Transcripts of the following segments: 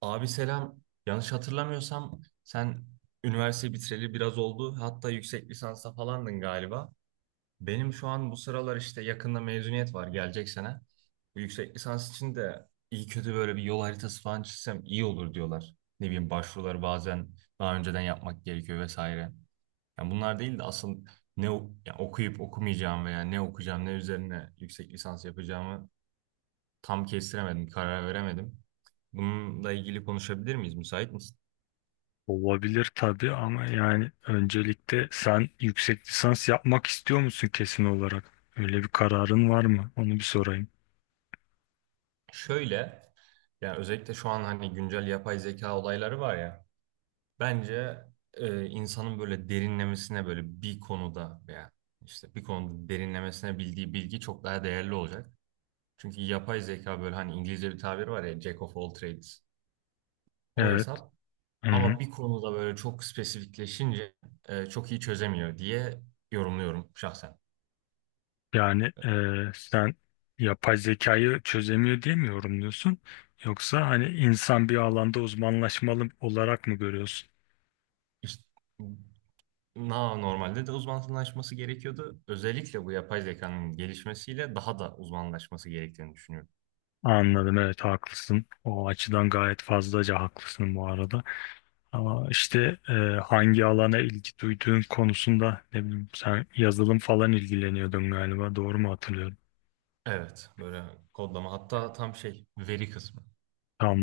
Abi selam. Yanlış hatırlamıyorsam sen üniversite bitireli biraz oldu. Hatta yüksek lisansa falandın galiba. Benim şu an bu sıralar işte yakında mezuniyet var gelecek sene. Bu yüksek lisans için de iyi kötü böyle bir yol haritası falan çizsem iyi olur diyorlar. Ne bileyim başvuruları bazen daha önceden yapmak gerekiyor vesaire. Yani bunlar değil de asıl yani okuyup okumayacağım veya ne okuyacağım ne üzerine yüksek lisans yapacağımı tam kestiremedim, karar veremedim. Bununla ilgili konuşabilir miyiz? Müsait misin? Olabilir tabii ama yani öncelikle sen yüksek lisans yapmak istiyor musun kesin olarak? Öyle bir kararın var mı? Onu bir sorayım. Şöyle, yani özellikle şu an hani güncel yapay zeka olayları var ya, bence insanın böyle derinlemesine böyle bir konuda veya işte bir konuda derinlemesine bildiği bilgi çok daha değerli olacak. Çünkü yapay zeka böyle hani İngilizce bir tabir var ya, Jack of all trades, o Evet. hesap. Hı-hı. Ama bir konuda böyle çok spesifikleşince çok iyi çözemiyor diye yorumluyorum şahsen. Yani sen yapay zekayı çözemiyor diye mi yorumluyorsun? Yoksa hani insan bir alanda uzmanlaşmalı olarak mı görüyorsun? İşte normalde de uzmanlaşması gerekiyordu. Özellikle bu yapay zekanın gelişmesiyle daha da uzmanlaşması gerektiğini düşünüyorum. Anladım, evet, haklısın. O açıdan gayet fazlaca haklısın bu arada. Ama işte hangi alana ilgi duyduğun konusunda ne bileyim sen yazılım falan ilgileniyordun galiba, doğru mu hatırlıyorum? Evet, böyle kodlama hatta tam şey veri kısmı,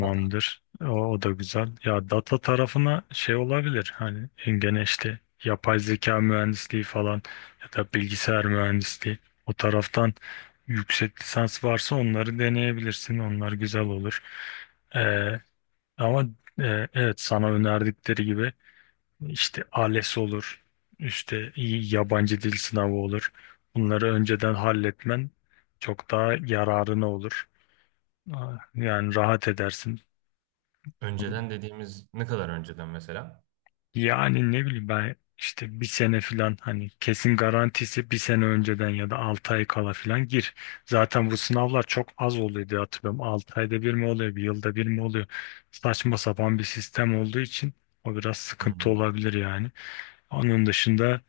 data. O da güzel. Ya data tarafına şey olabilir hani, gene işte yapay zeka mühendisliği falan ya da bilgisayar mühendisliği, o taraftan yüksek lisans varsa onları deneyebilirsin. Onlar güzel olur. E, ama evet, sana önerdikleri gibi işte ALES olur, işte iyi yabancı dil sınavı olur. Bunları önceden halletmen çok daha yararına olur. Aa, yani rahat edersin. Önceden dediğimiz ne kadar önceden mesela? Yani ne bileyim, ben işte bir sene falan hani kesin garantisi, bir sene önceden ya da 6 ay kala falan gir. Zaten bu sınavlar çok az oluyor diye hatırlıyorum. 6 ayda bir mi oluyor, bir yılda bir mi oluyor? Saçma sapan bir sistem olduğu için o biraz sıkıntı Hmm. olabilir yani. Onun dışında,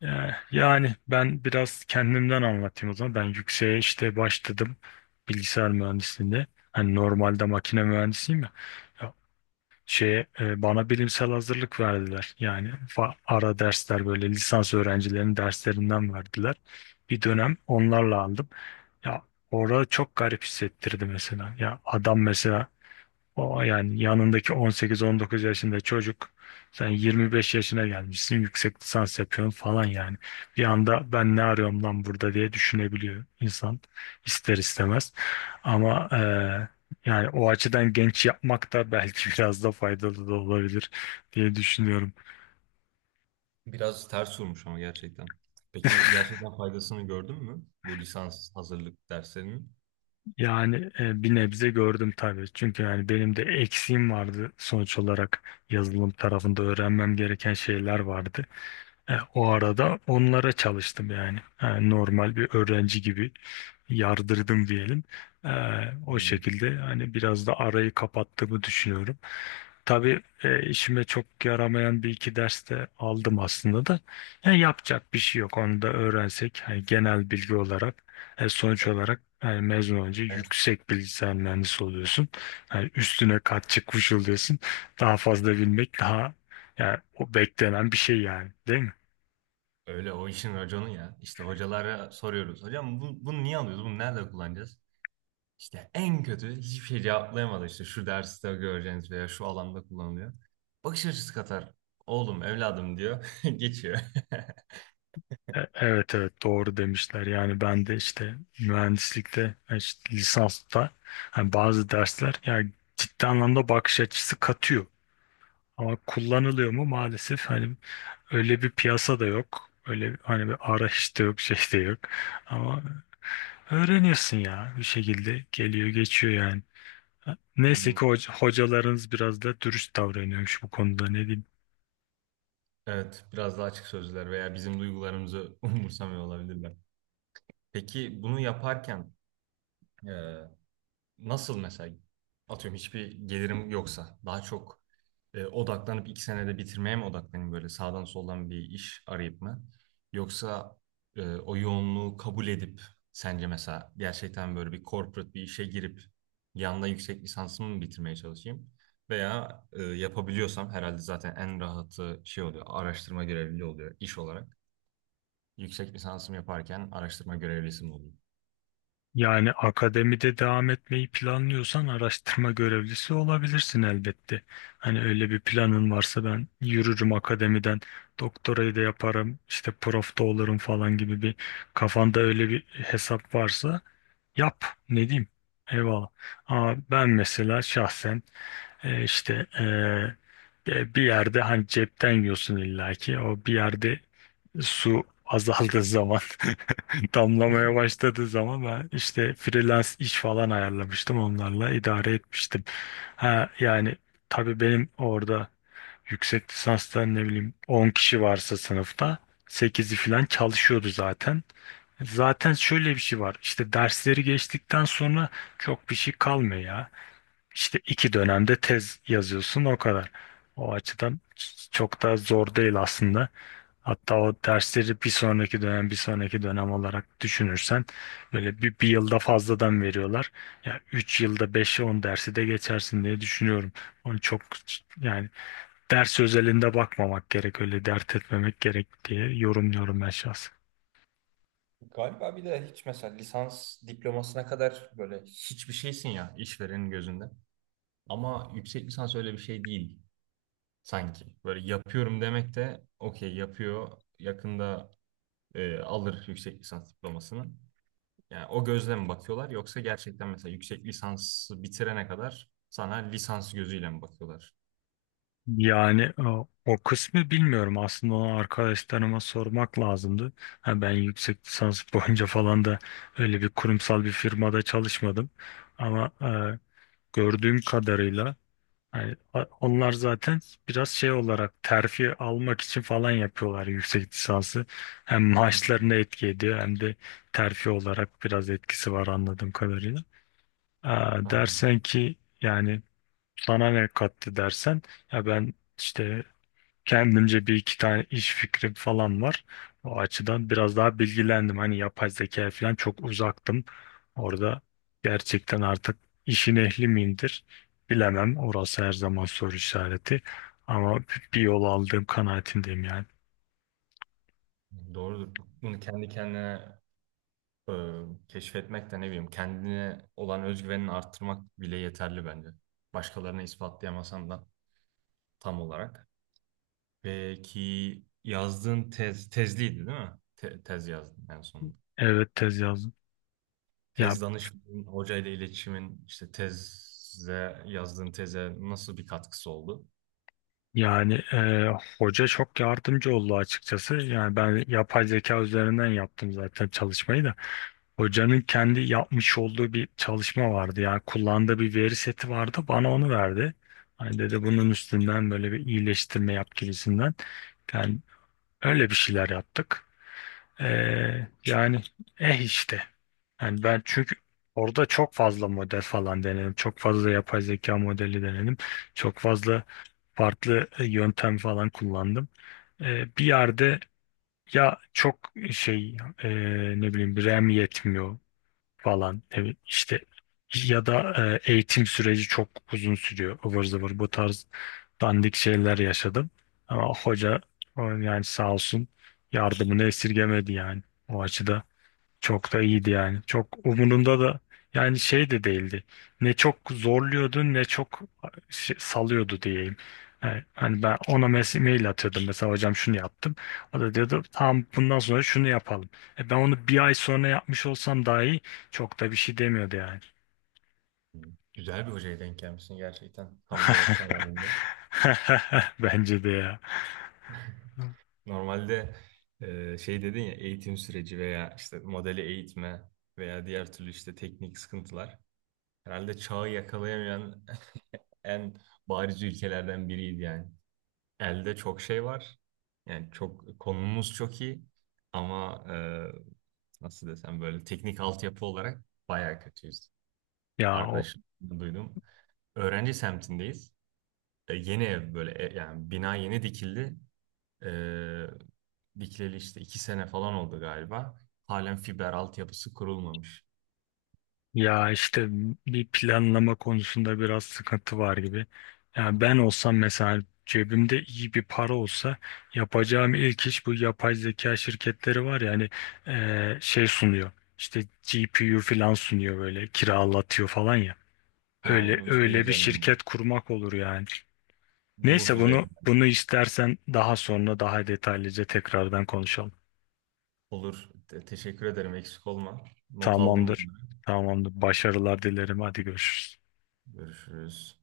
yani ben biraz kendimden anlatayım o zaman. Ben yükseğe işte başladım, bilgisayar mühendisliğinde. Hani normalde makine mühendisiyim ya. Ya şeye, bana bilimsel hazırlık verdiler. Yani ara dersler, böyle lisans öğrencilerinin derslerinden verdiler. Bir dönem onlarla aldım. Ya, orada çok garip hissettirdi mesela. Ya adam mesela, o yani yanındaki 18-19 yaşında çocuk, sen 25 yaşına gelmişsin yüksek lisans yapıyorsun falan yani. Bir anda ben ne arıyorum lan burada diye düşünebiliyor insan, ister istemez. Ama yani o açıdan genç yapmak da belki biraz da faydalı da olabilir diye düşünüyorum. Biraz ters vurmuş ama gerçekten. Peki gerçekten faydasını gördün mü bu lisans hazırlık derslerinin? Yani bir nebze gördüm tabii. Çünkü yani benim de eksiğim vardı sonuç olarak, yazılım tarafında öğrenmem gereken şeyler vardı. O arada onlara çalıştım yani. Normal bir öğrenci gibi yardırdım diyelim. E, o Hmm. şekilde hani biraz da arayı kapattığımı düşünüyorum. Tabii işime çok yaramayan bir iki ders de aldım aslında da. Yapacak bir şey yok. Onu da öğrensek hani genel bilgi olarak, sonuç olarak yani mezun olunca Evet, yüksek bilgisayar mühendisi oluyorsun. Yani üstüne kat çıkmış oluyorsun. Daha fazla bilmek, daha yani o beklenen bir şey yani, değil mi? öyle o işin raconu ya. İşte hocalara soruyoruz. Hocam bunu niye alıyoruz? Bunu nerede kullanacağız? İşte en kötü hiçbir şey cevaplayamadı, işte şu derste göreceğiniz veya şu alanda kullanılıyor. Bakış açısı katar. Oğlum evladım diyor. Geçiyor. Evet, evet, doğru demişler. Yani ben de işte mühendislikte işte lisansta hani bazı dersler yani ciddi anlamda bakış açısı katıyor. Ama kullanılıyor mu maalesef, hani öyle bir piyasa da yok. Öyle hani bir arayış da yok, şey de yok. Ama öğreniyorsun ya, bir şekilde geliyor geçiyor yani. Hı Neyse hı. ki hocalarınız biraz da dürüst davranıyormuş bu konuda, ne diyeyim. Evet, biraz daha açık sözler veya bizim duygularımızı umursamıyor olabilirler. Peki bunu yaparken e, Nasıl mesela atıyorum, hiçbir gelirim yoksa daha çok odaklanıp 2 senede bitirmeye mi odaklanayım, böyle sağdan soldan bir iş arayıp mı? Yoksa o yoğunluğu kabul edip sence mesela gerçekten böyle bir corporate bir işe girip yanında yüksek lisansımı mı bitirmeye çalışayım? Veya yapabiliyorsam herhalde zaten en rahatı şey oluyor, araştırma görevliliği oluyor iş olarak. Yüksek lisansımı yaparken araştırma görevlisi mi olayım? Yani akademide devam etmeyi planlıyorsan araştırma görevlisi olabilirsin elbette. Hani öyle bir planın varsa, ben yürürüm akademiden, doktorayı da yaparım, işte prof da olurum falan gibi bir, kafanda öyle bir hesap varsa yap. Ne diyeyim? Eyvallah. Ama ben mesela şahsen, işte bir yerde hani cepten yiyorsun illaki. O bir yerde su azaldığı zaman, damlamaya başladığı zaman ben işte freelance iş falan ayarlamıştım, onlarla idare etmiştim. Ha yani tabii, benim orada yüksek lisanstan ne bileyim 10 kişi varsa sınıfta, sekizi falan çalışıyordu zaten. Zaten şöyle bir şey var, işte dersleri geçtikten sonra çok bir şey kalmıyor ya. İşte 2 dönemde tez yazıyorsun, o kadar. O açıdan çok da zor değil aslında. Hatta o dersleri bir sonraki dönem bir sonraki dönem olarak düşünürsen, böyle bir yılda fazladan veriyorlar. Ya 3 yılda 5 on dersi de geçersin diye düşünüyorum. Onu çok yani ders özelinde bakmamak gerek, öyle dert etmemek gerek diye yorumluyorum ben şahsen. Galiba bir de hiç mesela lisans diplomasına kadar böyle hiçbir şeysin ya işverenin gözünde. Ama yüksek lisans öyle bir şey değil sanki. Böyle yapıyorum demek de okey, yapıyor, yakında alır yüksek lisans diplomasını. Yani o gözle mi bakıyorlar yoksa gerçekten mesela yüksek lisansı bitirene kadar sana lisans gözüyle mi bakıyorlar? Yani o kısmı bilmiyorum. Aslında onu arkadaşlarıma sormak lazımdı. Ha, ben yüksek lisans boyunca falan da öyle bir kurumsal bir firmada çalışmadım. Ama gördüğüm kadarıyla, yani onlar zaten biraz şey olarak terfi almak için falan yapıyorlar yüksek lisansı. Hem maaşlarına Hmm, etki ediyor hem de terfi olarak biraz etkisi var anladığım kadarıyla. Aa, anladım. dersen ki yani sana ne kattı dersen, ya ben işte kendimce bir iki tane iş fikrim falan var. O açıdan biraz daha bilgilendim. Hani yapay zeka falan çok uzaktım. Orada gerçekten artık işin ehli miyimdir bilemem. Orası her zaman soru işareti. Ama bir yol aldığım kanaatindeyim yani. Doğrudur. Bunu kendi kendine e, keşfetmek de, ne bileyim, kendine olan özgüvenini arttırmak bile yeterli bence. Başkalarına ispatlayamasan da tam olarak. Peki yazdığın tez, tezliydi değil mi? Tez yazdın en sonunda. Evet, tez yazdım. Ya Tez danışmanın, hocayla iletişimin, işte yazdığın teze nasıl bir katkısı oldu? yani hoca çok yardımcı oldu açıkçası. Yani ben yapay zeka üzerinden yaptım zaten çalışmayı da. Hocanın kendi yapmış olduğu bir çalışma vardı ya. Kullandığı bir veri seti vardı. Bana onu verdi. Hani dedi bunun üstünden böyle bir iyileştirme yap gibisinden. Yani öyle bir şeyler yaptık. Yani, eh işte. Yani ben çünkü orada çok fazla model falan denedim. Çok fazla yapay zeka modeli denedim. Çok fazla farklı yöntem falan kullandım. Bir yerde ya çok şey, e, ne bileyim, RAM yetmiyor falan, evet işte, ya da eğitim süreci çok uzun sürüyor, ıvır zıvır, bu tarz dandik şeyler yaşadım. Ama hoca, o yani sağ olsun yardımını esirgemedi yani, o açıda çok da iyiydi yani. Çok umurumda da yani şey de değildi. Ne çok zorluyordu ne çok salıyordu diyeyim. Yani hani ben ona mail atıyordum mesela, hocam şunu yaptım. O da diyordu tamam, bundan sonra şunu yapalım. Ben onu bir ay sonra yapmış olsam dahi çok da bir şey demiyordu yani. Hı. Güzel bir hocaya denk gelmişsin gerçekten. Tam böyle kararında. Bence de ya. Normalde şey dedin ya, eğitim süreci veya işte modeli eğitme veya diğer türlü işte teknik sıkıntılar. Herhalde çağı yakalayamayan en bariz ülkelerden biriydi yani. Elde çok şey var. Yani çok, konumuz çok iyi ama nasıl desem böyle teknik altyapı olarak bayağı kötüyüz. Ya o Arkadaşım, duydum. Öğrenci semtindeyiz. E, yeni ev, böyle yani bina yeni dikildi. E, dikileli işte 2 sene falan oldu galiba. Halen fiber altyapısı kurulmamış. Ya işte bir planlama konusunda biraz sıkıntı var gibi. Yani ben olsam mesela, cebimde iyi bir para olsa, yapacağım ilk iş, bu yapay zeka şirketleri var ya hani, şey sunuyor. İşte GPU falan sunuyor, böyle kiralatıyor falan ya. Öyle Yani şey öyle bir üzerine, şirket kurmak olur yani. bulut Neyse, üzerine. bunu istersen daha sonra daha detaylıca tekrardan konuşalım. Olur. Teşekkür ederim. Eksik olma. Not aldım Tamamdır. bunları. Tamamdır. Başarılar dilerim. Hadi görüşürüz. Görüşürüz.